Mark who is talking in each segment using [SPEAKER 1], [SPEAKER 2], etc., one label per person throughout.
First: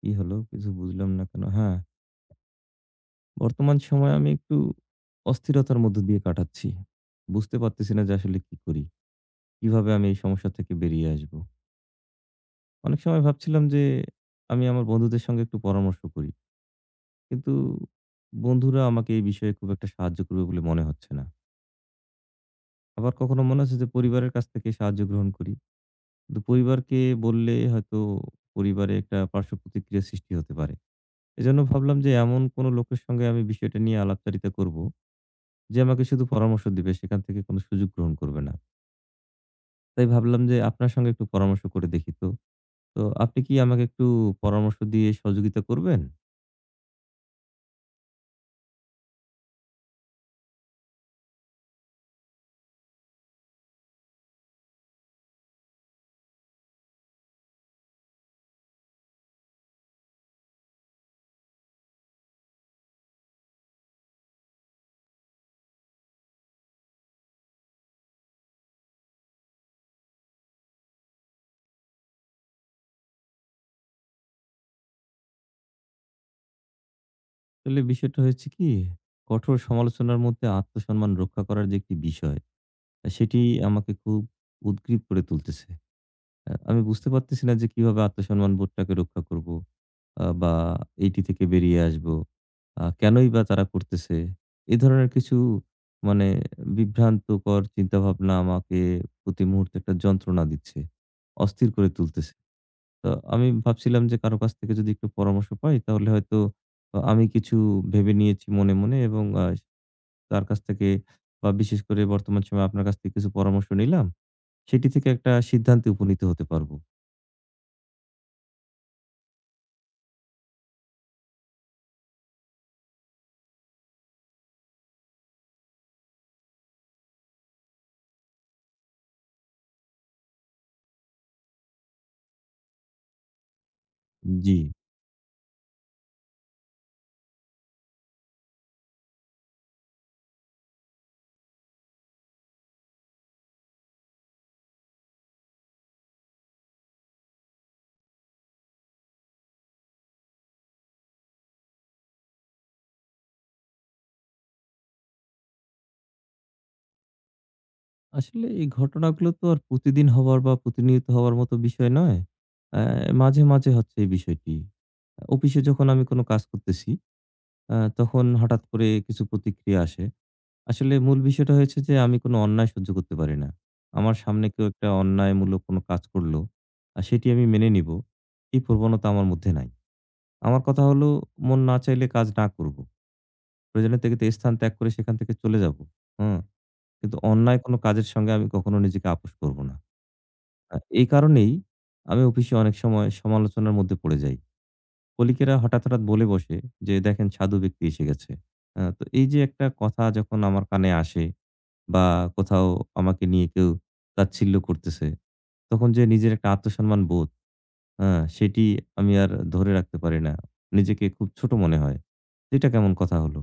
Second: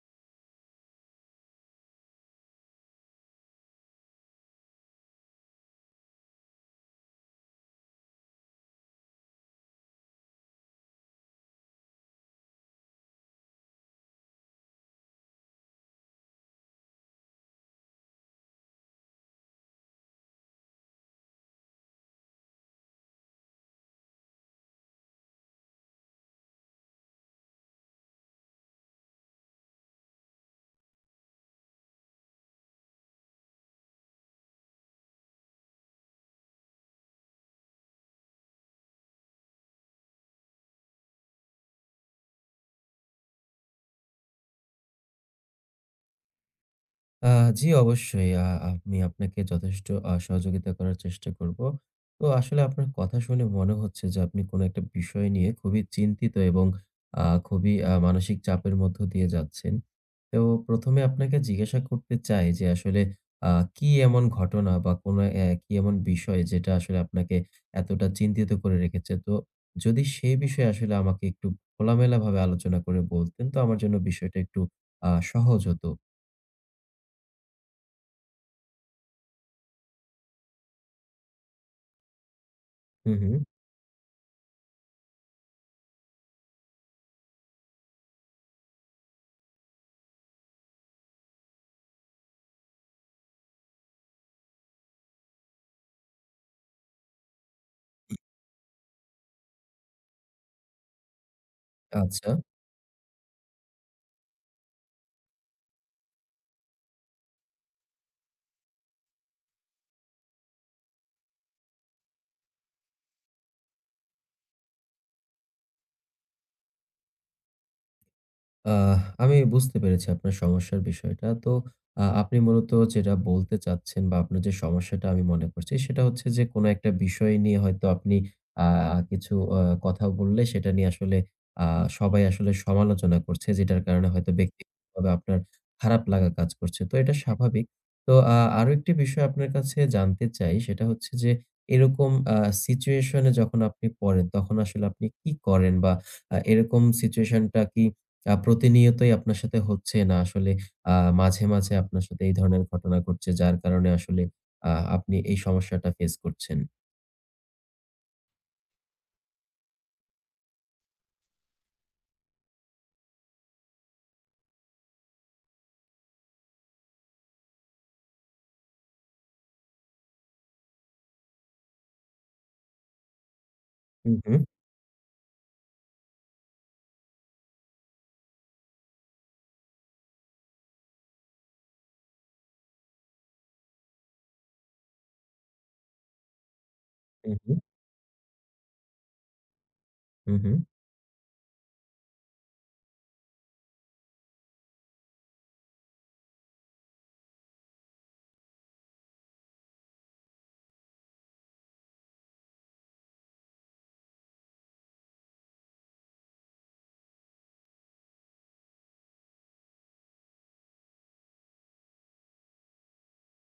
[SPEAKER 1] কি হলো? কিছু বুঝলাম না কেন? হ্যাঁ, বর্তমান সময়ে আমি একটু অস্থিরতার মধ্য দিয়ে কাটাচ্ছি। বুঝতে পারতেছি না যে আসলে কি করি? কিভাবে আমি এই সমস্যা থেকে বেরিয়ে আসবো? অনেক সময় ভাবছিলাম যে আমি আমার বন্ধুদের সঙ্গে একটু পরামর্শ করি। কিন্তু বন্ধুরা আমাকে এই বিষয়ে খুব একটা সাহায্য করবে বলে মনে হচ্ছে না। আবার কখনো মনে হচ্ছে যে পরিবারের কাছ থেকে সাহায্য গ্রহণ করি। কিন্তু পরিবারকে বললে হয়তো পরিবারে একটা পার্শ্ব প্রতিক্রিয়া সৃষ্টি হতে পারে। এজন্য ভাবলাম যে এমন কোনো লোকের সঙ্গে আমি বিষয়টা নিয়ে আলাপচারিতা করব যে আমাকে শুধু পরামর্শ দিবে, সেখান থেকে কোনো সুযোগ গ্রহণ করবে না। তাই ভাবলাম যে আপনার সঙ্গে একটু পরামর্শ করে দেখি তো। তো আপনি কি আমাকে একটু পরামর্শ দিয়ে সহযোগিতা করবেন?
[SPEAKER 2] আ জি, অবশ্যই। আমি আপনাকে যথেষ্ট সহযোগিতা করার চেষ্টা করব। তো আসলে আপনার কথা শুনে মনে হচ্ছে যে আপনি কোনো একটা বিষয় নিয়ে খুবই চিন্তিত এবং আ খুবই মানসিক চাপের মধ্য দিয়ে যাচ্ছেন। তো প্রথম এ আপনাকে জিজ্ঞাসা করতে চাই যে আসলে আ কি এমন ঘটনা বা কোনো কি এমন বিষয় যেটা আসলে আপনাকে এতটা চিন্তিত করে রেখেছে? তো যদি সেই বিষয়ে আসলে আমাকে একটু খোলামেলাভাবে আলোচনা করে বলতেন, তো আমার জন্য বিষয়টা একটু সহজ হতো।
[SPEAKER 1] আসলে বিষয়টা হয়েছে কি, কঠোর সমালোচনার মধ্যে আত্মসম্মান রক্ষা করার যে একটি বিষয়,
[SPEAKER 2] হু, হু।
[SPEAKER 1] সেটি আমাকে খুব উদগ্রীব করে তুলতেছে। আমি বুঝতে পারতেছি না যে কিভাবে আত্মসম্মান বোধটাকে রক্ষা করব বা এইটি থেকে বেরিয়ে আসব। কেনই বা তারা করতেছে? এ ধরনের কিছু মানে বিভ্রান্তকর চিন্তাভাবনা আমাকে প্রতি মুহূর্তে একটা যন্ত্রণা দিচ্ছে। অস্থির করে
[SPEAKER 2] আচ্ছা।
[SPEAKER 1] তুলতেছে। তো আমি ভাবছিলাম যে কারো কাছ থেকে যদি একটু পরামর্শ পাই তাহলে হয়তো আমি কিছু ভেবে নিয়েছি মনে এবং তার কাছ থেকে বা বিশেষ করে বর্তমান সময়ে আপনার কাছ থেকে কিছু পরামর্শ নিলাম। সেটি থেকে একটা সিদ্ধান্তে উপনীত হতে পারব।
[SPEAKER 2] আহ আমি বুঝতে পেরেছি আপনার সমস্যার বিষয়টা। তো আপনি মূলত যেটা বলতে চাচ্ছেন বা আপনার যে সমস্যাটা আমি মনে করছি সেটা হচ্ছে যে কোনো একটা বিষয় নিয়ে হয়তো আপনি আ কিছু কথা বললে সেটা নিয়ে আসলে আ সবাই আসলে সমালোচনা করছে, যেটার কারণে হয়তো
[SPEAKER 1] জি।
[SPEAKER 2] ব্যক্তিগতভাবে আপনার খারাপ লাগা কাজ করছে। তো এটা স্বাভাবিক। তো আরো একটি বিষয় আপনার কাছে জানতে চাই, সেটা হচ্ছে যে এরকম সিচুয়েশন এ যখন আপনি পড়েন তখন আসলে আপনি কি করেন, বা এরকম সিচুয়েশনটা কি প্রতিনিয়তই আপনার সাথে হচ্ছে, না আসলে আ মাঝে, মাঝে আপনার সাথে এই ধরনের ঘটনা ঘটছে যার কারণে আসলে আ আপনি এই সমস্যাটা ফেস করছেন?
[SPEAKER 1] আসলে এই ঘটনাগুলো তো আর প্রতিদিন হবার বা প্রতিনিয়ত হওয়ার মতো বিষয় নয়। অ্যা মাঝে, মাঝে হচ্ছে এই বিষয়টি। অফিসে যখন আমি কোনো কাজ করতেছি, তখন হঠাৎ করে কিছু প্রতিক্রিয়া আসে। আসলে মূল বিষয়টা হয়েছে যে আমি কোনো অন্যায় সহ্য করতে পারি না। আমার
[SPEAKER 2] হুম। হুম,
[SPEAKER 1] সামনে কেউ একটা অন্যায়মূলক কোনো কাজ করলো, সেটি আমি মেনে নিবো, এই প্রবণতা আমার মধ্যে নাই। আমার কথা হলো মন না চাইলে কাজ না করবো। প্রয়োজনের থেকে তে স্থান ত্যাগ করে সেখান থেকে চলে যাবো। হুম। কিন্তু
[SPEAKER 2] হু, হু,
[SPEAKER 1] অন্যায় কোনো কাজের সঙ্গে আমি কখনো নিজেকে আপোস করব না।
[SPEAKER 2] হু, হু।
[SPEAKER 1] এই কারণেই আমি অফিসে অনেক সময় সমালোচনার মধ্যে পড়ে যাই। কলিগেরা হঠাৎ, হঠাৎ বলে বসে যে, "দেখেন সাধু ব্যক্তি এসে গেছে।" তো এই যে একটা কথা যখন আমার কানে আসে বা কোথাও আমাকে নিয়ে কেউ তাচ্ছিল্য করতেছে, তখন যে নিজের একটা আত্মসম্মান বোধ, আ সেটি আমি আর ধরে রাখতে পারি না। নিজেকে খুব ছোট মনে হয়। এটা কেমন কথা হলো?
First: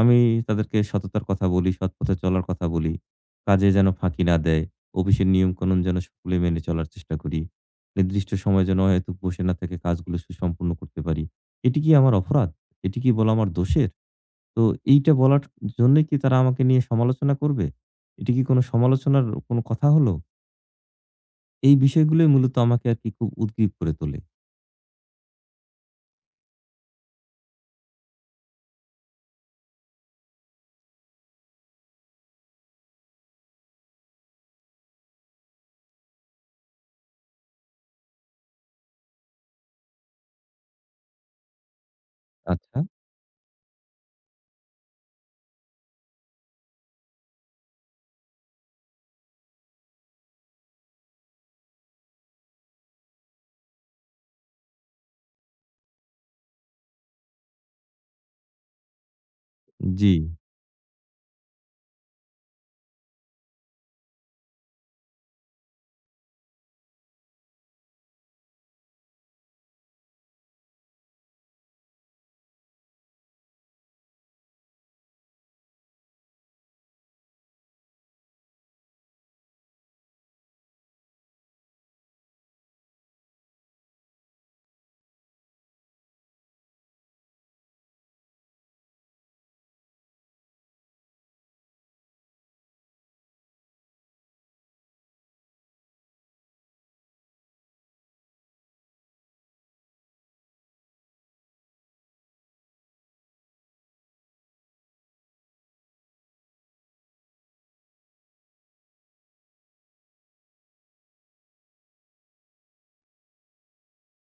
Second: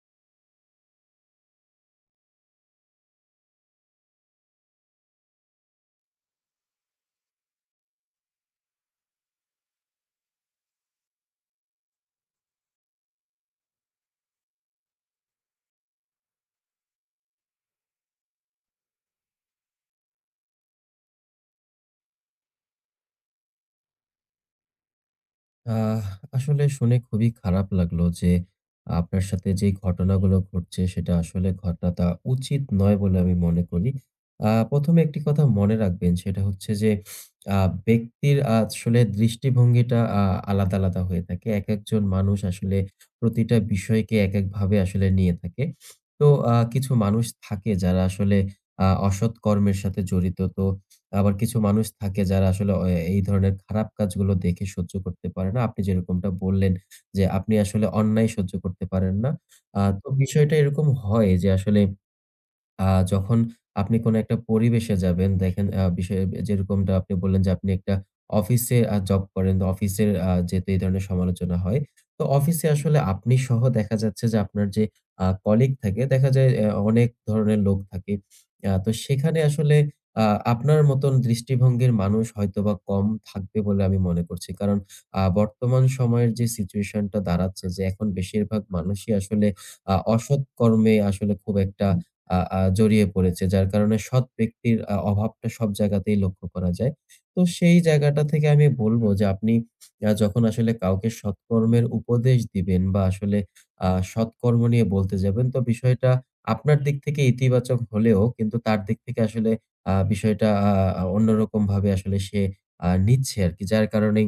[SPEAKER 1] আমি তাদেরকে সততার কথা বলি, সৎ পথে চলার কথা বলি। কাজে যেন ফাঁকি না দেয়। অফিসের নিয়মকানুন যেন সকলে মেনে চলার চেষ্টা করি। নির্দিষ্ট সময় যেন অহেতুক বসে না থেকে কাজগুলো সুসম্পূর্ণ করতে পারি। এটি কি আমার অপরাধ? এটি কি বলা আমার দোষের? তো এইটা বলার জন্যই কি তারা আমাকে নিয়ে সমালোচনা করবে? এটি কি কোনো সমালোচনার কোনো কথা হলো? এই বিষয়গুলোই মূলত আমাকে আরকি খুব উদ্গ্রীব করে তোলে।
[SPEAKER 2] আহ আসলে শুনে খুবই খারাপ লাগলো যে আপনার সাথে যে ঘটনাগুলো ঘটছে সেটা আসলে ঘটাটা উচিত নয় বলে আমি মনে করি। প্রথমে একটি কথা মনে রাখবেন, সেটা হচ্ছে যে ব্যক্তির আসলে দৃষ্টিভঙ্গিটা আলাদা আলাদা হয়ে থাকে। একেকজন মানুষ আসলে
[SPEAKER 1] আচ্ছা।
[SPEAKER 2] প্রতিটা বিষয়কে একেকভাবে আসলে নিয়ে থাকে। তো কিছু মানুষ থাকে যারা আসলে অসৎ কর্মের সাথে জড়িত। তো আবার কিছু মানুষ থাকে যারা আসলে এই ধরনের খারাপ কাজগুলো দেখে সহ্য করতে পারে না। আপনি যেরকমটা বললেন যে আপনি আসলে অন্যায় সহ্য করতে পারেন না।
[SPEAKER 1] জি,
[SPEAKER 2] তো বিষয়টা এরকম হয় যে আসলে আ যখন আপনি কোনো একটা পরিবেশে যাবেন, দেখেন বিষয় যেরকমটা আপনি বললেন যে আপনি একটা অফিসে জব করেন। তো অফিসের যেহেতু এই ধরনের সমালোচনা হয়। তো অফিসে আসলে আপনি সহ দেখা যাচ্ছে যে আপনার যে কলিগ থাকে, দেখা যায় অনেক ধরনের লোক থাকে। তো সেখানে আসলে আ আপনার মতন দৃষ্টিভঙ্গির মানুষ হয়তোবা কম থাকবে বলে আমি মনে করছি। কারণ বর্তমান সময়ের যে সিচুয়েশনটা দাঁড়াচ্ছে, যে এখন বেশিরভাগ মানুষই আসলে অসৎ কর্মে আসলে খুব একটা আ আ জড়িয়ে পড়েছে। যার কারণে সৎ ব্যক্তির অভাবটা সব জায়গাতেই লক্ষ্য করা যায়। তো সেই জায়গাটা থেকে আমি বলব যে আপনি যখন আসলে কাউকে সৎকর্মের উপদেশ দিবেন বা আসলে আ সৎকর্ম নিয়ে বলতে যাবেন, তো বিষয়টা আপনার দিক থেকে ইতিবাচক হলেও কিন্তু তার দিক থেকে আসলে বিষয়টা আ আ অন্যরকমভাবে আসলে সে নিচ্ছে আরকি। যার কারণেই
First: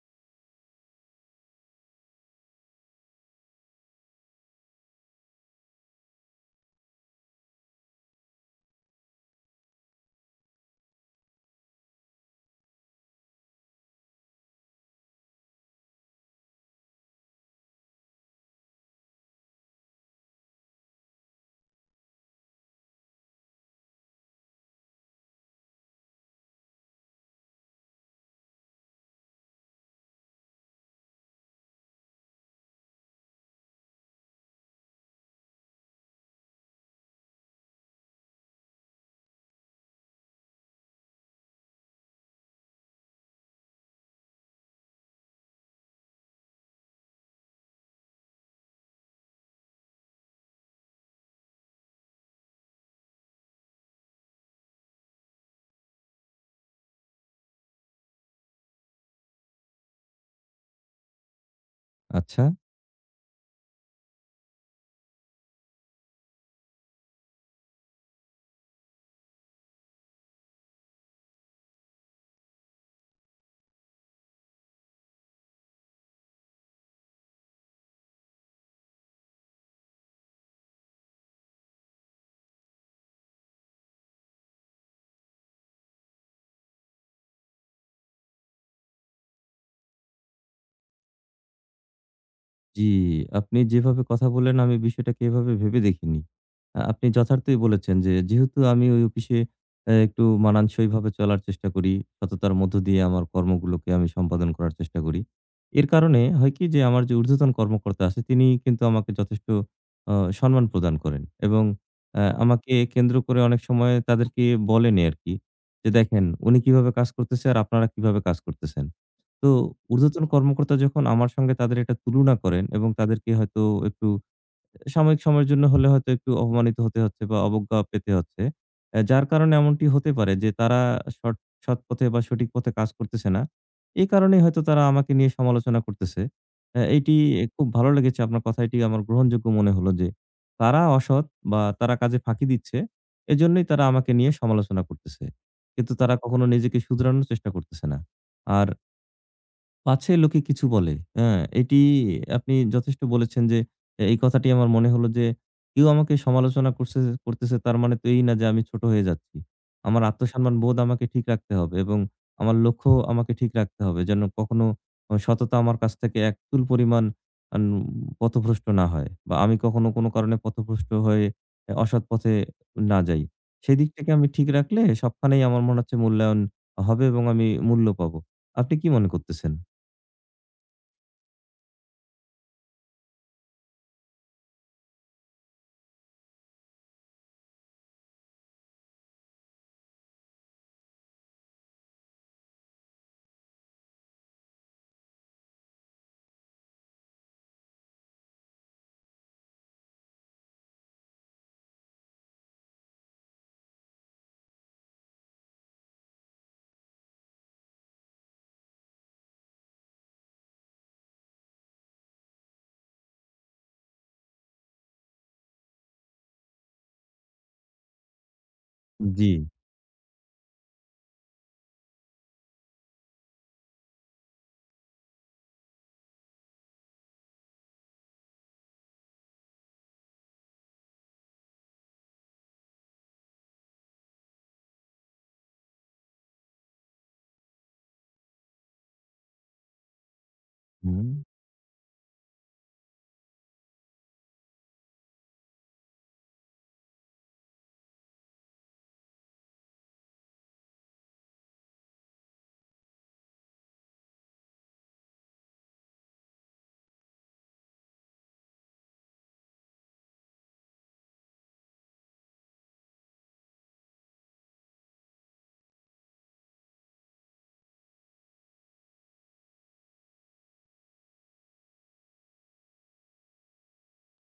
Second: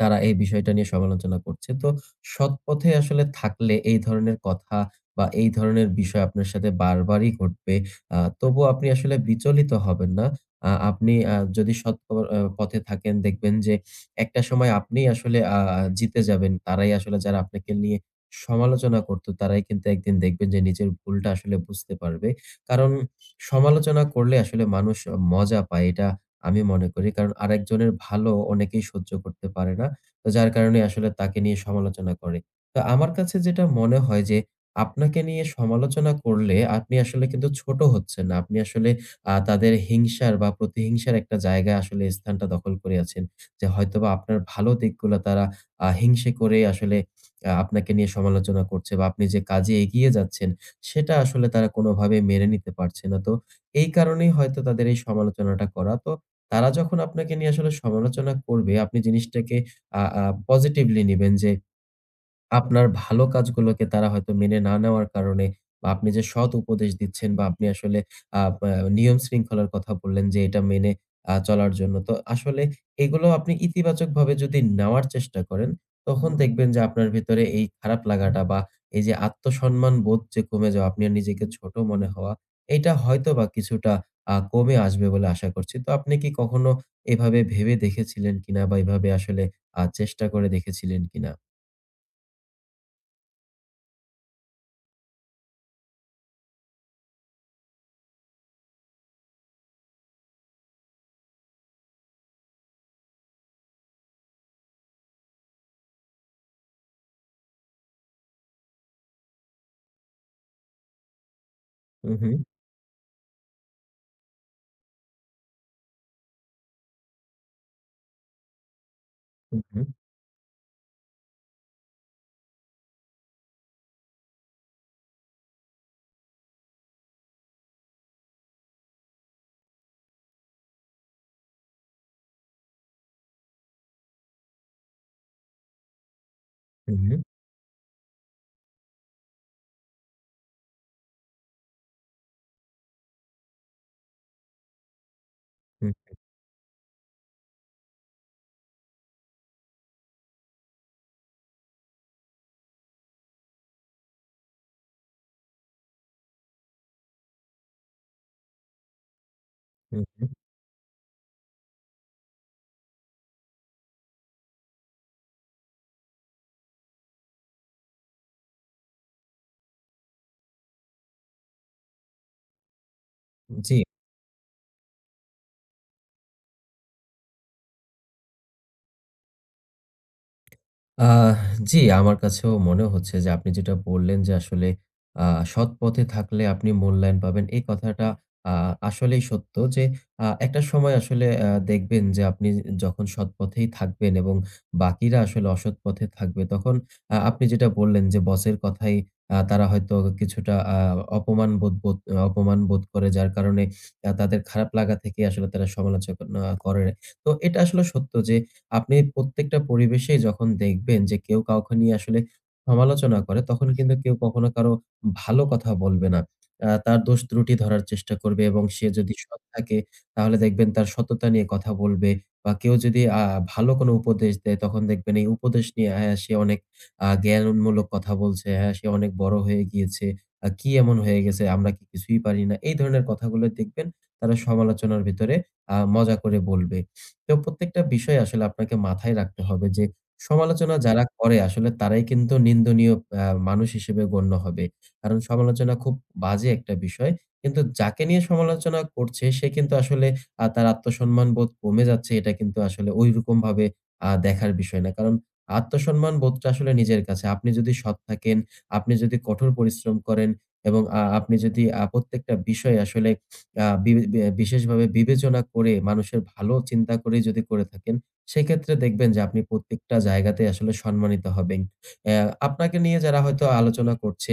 [SPEAKER 2] তারা এই বিষয়টা নিয়ে সমালোচনা করছে। তো সৎ পথে আসলে থাকলে এই ধরনের কথা বা এই ধরনের বিষয় আপনার সাথে বারবারই ঘটবে। তবুও আপনি আসলে বিচলিত হবেন না। আপনি যদি সৎ প আ পথে থাকেন দেখবেন যে একটা সময় আপনিই আসলে জিতে যাবেন। তারাই আসলে যারা আপনাকে নিয়ে সমালোচনা করত তারাই কিন্তু একদিন দেখবেন যে নিজের ভুলটা আসলে বুঝতে পারবে। কারণ সমালোচনা করলে আসলে মানুষ মজা পায়। এটা আমি মনে করি। কারণ আরেকজনের ভালো অনেকেই সহ্য করতে পারে না। তো যার কারণে আসলে তাকে নিয়ে সমালোচনা করে। তো আমার কাছে যেটা মনে হয় যে, আপনাকে নিয়ে সমালোচনা করলে আপনি আসলে কিন্তু ছোট হচ্ছেন না। আপনি আসলে তাদের হিংসার বা প্রতিহিংসার একটা জায়গায় আসলে স্থানটা দখল করে আছেন। যে হয়তোবা আপনার ভালো দিকগুলা তারা হিংসে করে আসলে আপনাকে নিয়ে সমালোচনা করছে, বা আপনি যে কাজে এগিয়ে যাচ্ছেন সেটা আসলে তারা কোনোভাবে মেনে নিতে পারছে না। তো এই কারণেই হয়তো তাদের এই সমালোচনাটা করা। তো তারা যখন আপনাকে নিয়ে আসলে সমালোচনা করবে, আপনি জিনিসটাকে আ আ পজিটিভলি নিবেন যে
[SPEAKER 1] আচ্ছা।
[SPEAKER 2] আপনার ভালো কাজগুলোকে তারা হয়তো মেনে না নেওয়ার কারণে, বা আপনি যে সৎ উপদেশ দিচ্ছেন বা আপনি আসলে বা নিয়ম শৃঙ্খলার কথা বললেন যে এটা মেনে চলার জন্য। তো আসলে এগুলো আপনি ইতিবাচকভাবে যদি নেওয়ার চেষ্টা করেন, তখন দেখবেন যে আপনার ভেতরে এই খারাপ লাগাটা বা এই যে আত্মসম্মান বোধ যে কমে যাওয়া, আপনি আর নিজেকে ছোট মনে হওয়া, এটা হয়তোবা কিছুটা কমে আসবে বলে আশা করছি। তো আপনি কি কখনো এভাবে ভেবে দেখেছিলেন কিনা, বা এভাবে আসলে চেষ্টা করে দেখেছিলেন কিনা?
[SPEAKER 1] জি, আপনি যেভাবে কথা বললেন আমি বিষয়টাকে এভাবে ভেবে দেখিনি। আপনি যথার্থই বলেছেন যে যেহেতু আমি ওই অফিসে একটু মানানসইভাবে চলার চেষ্টা করি, সততার মধ্য দিয়ে আমার কর্মগুলোকে আমি সম্পাদন করার চেষ্টা করি। এর কারণে হয় কি যে আমার যে ঊর্ধ্বতন কর্মকর্তা আছে তিনি কিন্তু আমাকে যথেষ্ট অ সম্মান প্রদান করেন এবং
[SPEAKER 2] হু, হু।
[SPEAKER 1] আমাকে কেন্দ্র করে অনেক সময় তাদেরকে বলেনই আরকি যে, "দেখেন উনি কিভাবে কাজ করতেছে আর আপনারা কিভাবে কাজ করতেছেন।" তো
[SPEAKER 2] হু, হু,
[SPEAKER 1] ঊর্ধ্বতন কর্মকর্তা যখন আমার সঙ্গে তাদের একটা তুলনা করেন এবং তাদেরকে হয়তো একটু সাময়িক সময়ের জন্য হলে হয়তো একটু অপমানিত হতে হচ্ছে বা অবজ্ঞা পেতে হচ্ছে। যার কারণে এমনটি হতে পারে যে তারা সৎ সৎ পথে বা সঠিক পথে কাজ করতেছে না। এই কারণেই হয়তো তারা আমাকে নিয়ে সমালোচনা করতেছে।
[SPEAKER 2] হু, হু,
[SPEAKER 1] এইটি খুব ভালো লেগেছে আপনার কথা, এটি আমার গ্রহণযোগ্য মনে হলো যে তারা অসৎ বা তারা কাজে ফাঁকি দিচ্ছে। এজন্যই তারা আমাকে নিয়ে সমালোচনা করতেছে।
[SPEAKER 2] হু,
[SPEAKER 1] কিন্তু তারা কখনো নিজেকে শুধরানোর চেষ্টা করতেছে না। আর পাছে লোকে কিছু বলে। হ্যাঁ, এটি আপনি যথেষ্ট বলেছেন যে, এই কথাটি আমার মনে হলো যে, কেউ আমাকে সমালোচনা করতেছে তার মানে তো এই না যে আমি ছোট হয়ে যাচ্ছি।
[SPEAKER 2] হু,
[SPEAKER 1] আমার
[SPEAKER 2] হু।
[SPEAKER 1] আত্মসম্মান বোধ আমাকে ঠিক রাখতে হবে এবং আমার লক্ষ্য আমাকে ঠিক রাখতে হবে। যেন কখনো সততা আমার কাছ থেকে এক চুল পরিমাণ আন পথভ্রষ্ট না হয় বা আমি কখনো কোনো কারণে পথভ্রষ্ট হয়ে অসৎ পথে না যাই।
[SPEAKER 2] জি।
[SPEAKER 1] সেদিক থেকে আমি ঠিক রাখলে সবখানেই আমার মনে হচ্ছে মূল্যায়ন হবে এবং আমি মূল্য পাবো। আপনি কি মনে করতেছেন?
[SPEAKER 2] আহ জি, আমার কাছেও মনে হচ্ছে যে আপনি যেটা বললেন যে আসলে আ সৎ পথে থাকলে আপনি মূল্যায়ন পাবেন। এই কথাটা আ আসলেই সত্য যে একটা সময় আসলে দেখবেন যে আপনি যখন সৎ পথেই থাকবেন এবং বাকিরা আসলে অসৎ পথে থাকবে, তখন আপনি যেটা বললেন যে বসের কথায় তারা হয়তো কিছুটা অপমান বোধ বোধ অপমান বোধ করে, যার কারণে তাদের খারাপ লাগা থেকে আসলে তারা সমালোচনা করে। তো এটা আসলে সত্য যে আপনি প্রত্যেকটা পরিবেশেই যখন দেখবেন যে কেউ কাউকে নিয়ে আসলে সমালোচনা করে, তখন কিন্তু কেউ কখনো কারো ভালো কথা বলবে না। তার দোষ ত্রুটি ধরার চেষ্টা করবে, এবং সে যদি
[SPEAKER 1] জি,
[SPEAKER 2] সৎ থাকে তাহলে দেখবেন তার সততা নিয়ে কথা বলবে, বা কেউ যদি ভালো কোনো উপদেশ দেয় তখন দেখবেন এই উপদেশ নিয়ে হ্যাঁ, সে অনেক জ্ঞানমূলক কথা বলছে, হ্যাঁ, সে অনেক বড় হয়ে গিয়েছে। কি এমন হয়ে গেছে, আমরা কি কিছুই পারি না? এই ধরনের কথাগুলো দেখবেন তারা সমালোচনার ভিতরে মজা করে বলবে। তো প্রত্যেকটা বিষয় আসলে আপনাকে মাথায় রাখতে হবে যে সমালোচনা যারা
[SPEAKER 1] হুম।
[SPEAKER 2] করে আসলে তারাই কিন্তু নিন্দনীয় মানুষ হিসেবে গণ্য হবে। কারণ সমালোচনা খুব বাজে একটা বিষয়। কিন্তু যাকে নিয়ে সমালোচনা করছে সে কিন্তু আসলে তার আত্মসম্মান বোধ কমে যাচ্ছে, এটা কিন্তু আসলে ঐরকমভাবে দেখার বিষয় না। কারণ আত্মসম্মান বোধটা আসলে নিজের কাছে। আপনি যদি সৎ থাকেন, আপনি যদি কঠোর পরিশ্রম করেন এবং আপনি যদি প্রত্যেকটা বিষয় আসলে আ বি বি বিশেষভাবে বিবেচনা করে মানুষের ভালো চিন্তা করে যদি করে থাকেন, সেক্ষেত্রে দেখবেন যে আপনি প্রত্যেকটা জায়গাতেই আসলে সম্মানিত হবেন। আপনাকে নিয়ে যারা হয়তো আলোচনা করছে,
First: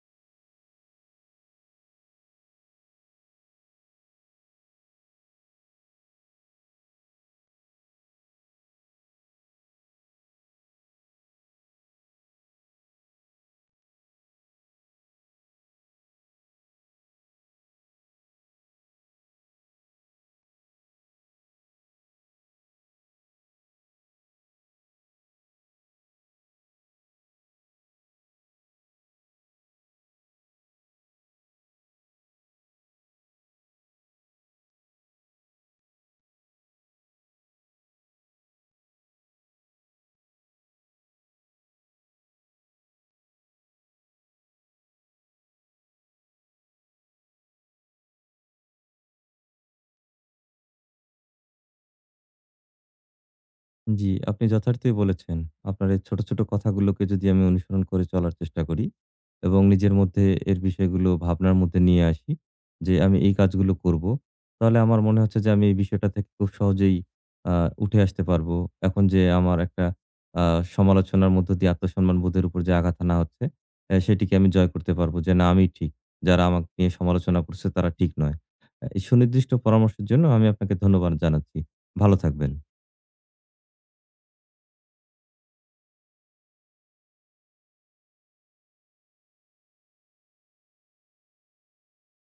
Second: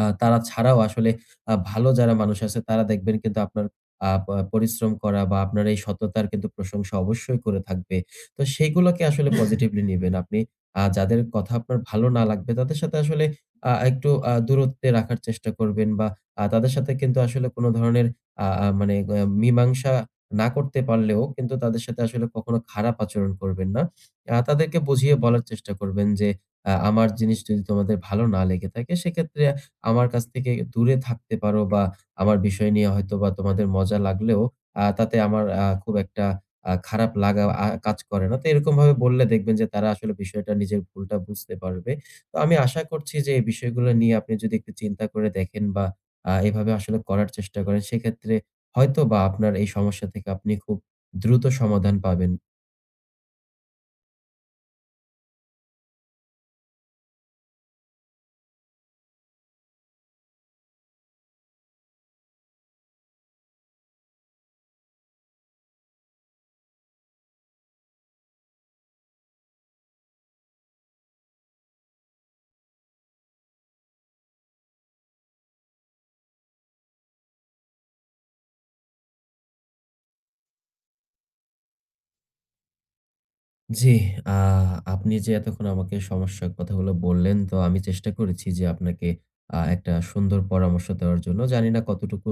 [SPEAKER 2] তারা ছাড়াও আসলে ভালো যারা মানুষ আছে তারা দেখবেন কিন্তু আপনার আ প পরিশ্রম করা বা আপনার এই সততার কিন্তু প্রশংসা অবশ্যই করে থাকবে। তো সেইগুলোকে আসলে পজিটিভলি নিবেন। আপনি যাদের কথা আপনার ভালো না লাগবে তাদের সাথে আসলে একটু দূরত্বে রাখার চেষ্টা করবেন, বা তাদের সাথে কিন্তু আসলে কোন ধরনের আ আ মানে মীমাংসা না করতে পারলেও কিন্তু তাদের সাথে আসলে কখনো খারাপ আচরণ করবেন না। তাদেরকে বুঝিয়ে বলার চেষ্টা করবেন যে, আমার জিনিস যদি তোমাদের ভালো না লেগে থাকে সেক্ষেত্রে আমার কাছ থেকে দূরে থাকতে পারো, বা আমার বিষয় নিয়ে হয়তোবা তোমাদের মজা লাগলেও তাতে আমার খুব একটা খারাপ লাগা কাজ করে না। তো এরকমভাবে বললে দেখবেন যে তারা আসলে বিষয়টা, নিজের ভুলটা বুঝতে পারবে। তো আমি আশা করছি যে এই বিষয়গুলো নিয়ে আপনি যদি একটু চিন্তা করে দেখেন, বা এভাবে আসলে করার চেষ্টা করেন, সেক্ষেত্রে হয়তোবা আপনার এই সমস্যা থেকে আপনি খুব দ্রুত সমাধান পাবেন।
[SPEAKER 1] জি, আপনি যথার্থই বলেছেন। আপনার এই ছোট, ছোট কথাগুলোকে যদি আমি অনুসরণ করে চলার চেষ্টা করি এবং নিজের মধ্যে এর বিষয়গুলো ভাবনার মধ্যে নিয়ে আসি যে, আমি এই কাজগুলো করব। তাহলে আমার মনে হচ্ছে যে, আমি এই বিষয়টা থেকে খুব সহজেই আ উঠে আসতে পারবো। এখন যে আমার একটা আ সমালোচনার মধ্য দিয়ে আত্মসম্মানবোধের উপর যে আঘাত আনা হচ্ছে, সেটিকে আমি জয় করতে পারবো যে, "না, আমিই ঠিক। যারা আমাকে নিয়ে সমালোচনা করছে, তারা ঠিক নয়।" এই সুনির্দিষ্ট পরামর্শের জন্য আমি আপনাকে ধন্যবাদ জানাচ্ছি। ভালো থাকবেন।
[SPEAKER 2] জি, আ আপনি যে এতক্ষণ আমাকে সমস্যার কথাগুলো বললেন, তো আমি চেষ্টা করেছি যে আপনাকে একটা সুন্দর পরামর্শ দেওয়ার জন্য। জানি না কতটুকু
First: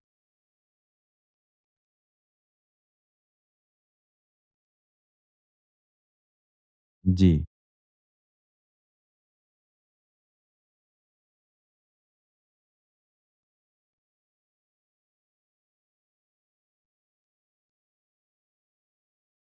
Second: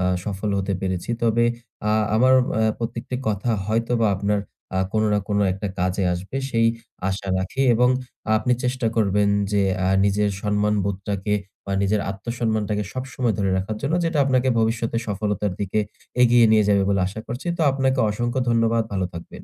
[SPEAKER 2] সফল হতে পেরেছি। তবে আমার প্রত্যেকটি কথা হয়তোবা আপনার কোনো না কোনো একটা কাজে আসবে, সেই আশা
[SPEAKER 1] জি।
[SPEAKER 2] রাখি। এবং আপনি চেষ্টা করবেন যে নিজের সম্মানবোধটাকে বা নিজের আত্মসম্মানটাকে সবসময় ধরে রাখার জন্য, যেটা আপনাকে ভবিষ্যতে সফলতার দিকে এগিয়ে নিয়ে যাবে বলে আশা করছি। তো আপনাকে অসংখ্য ধন্যবাদ। ভালো থাকবেন।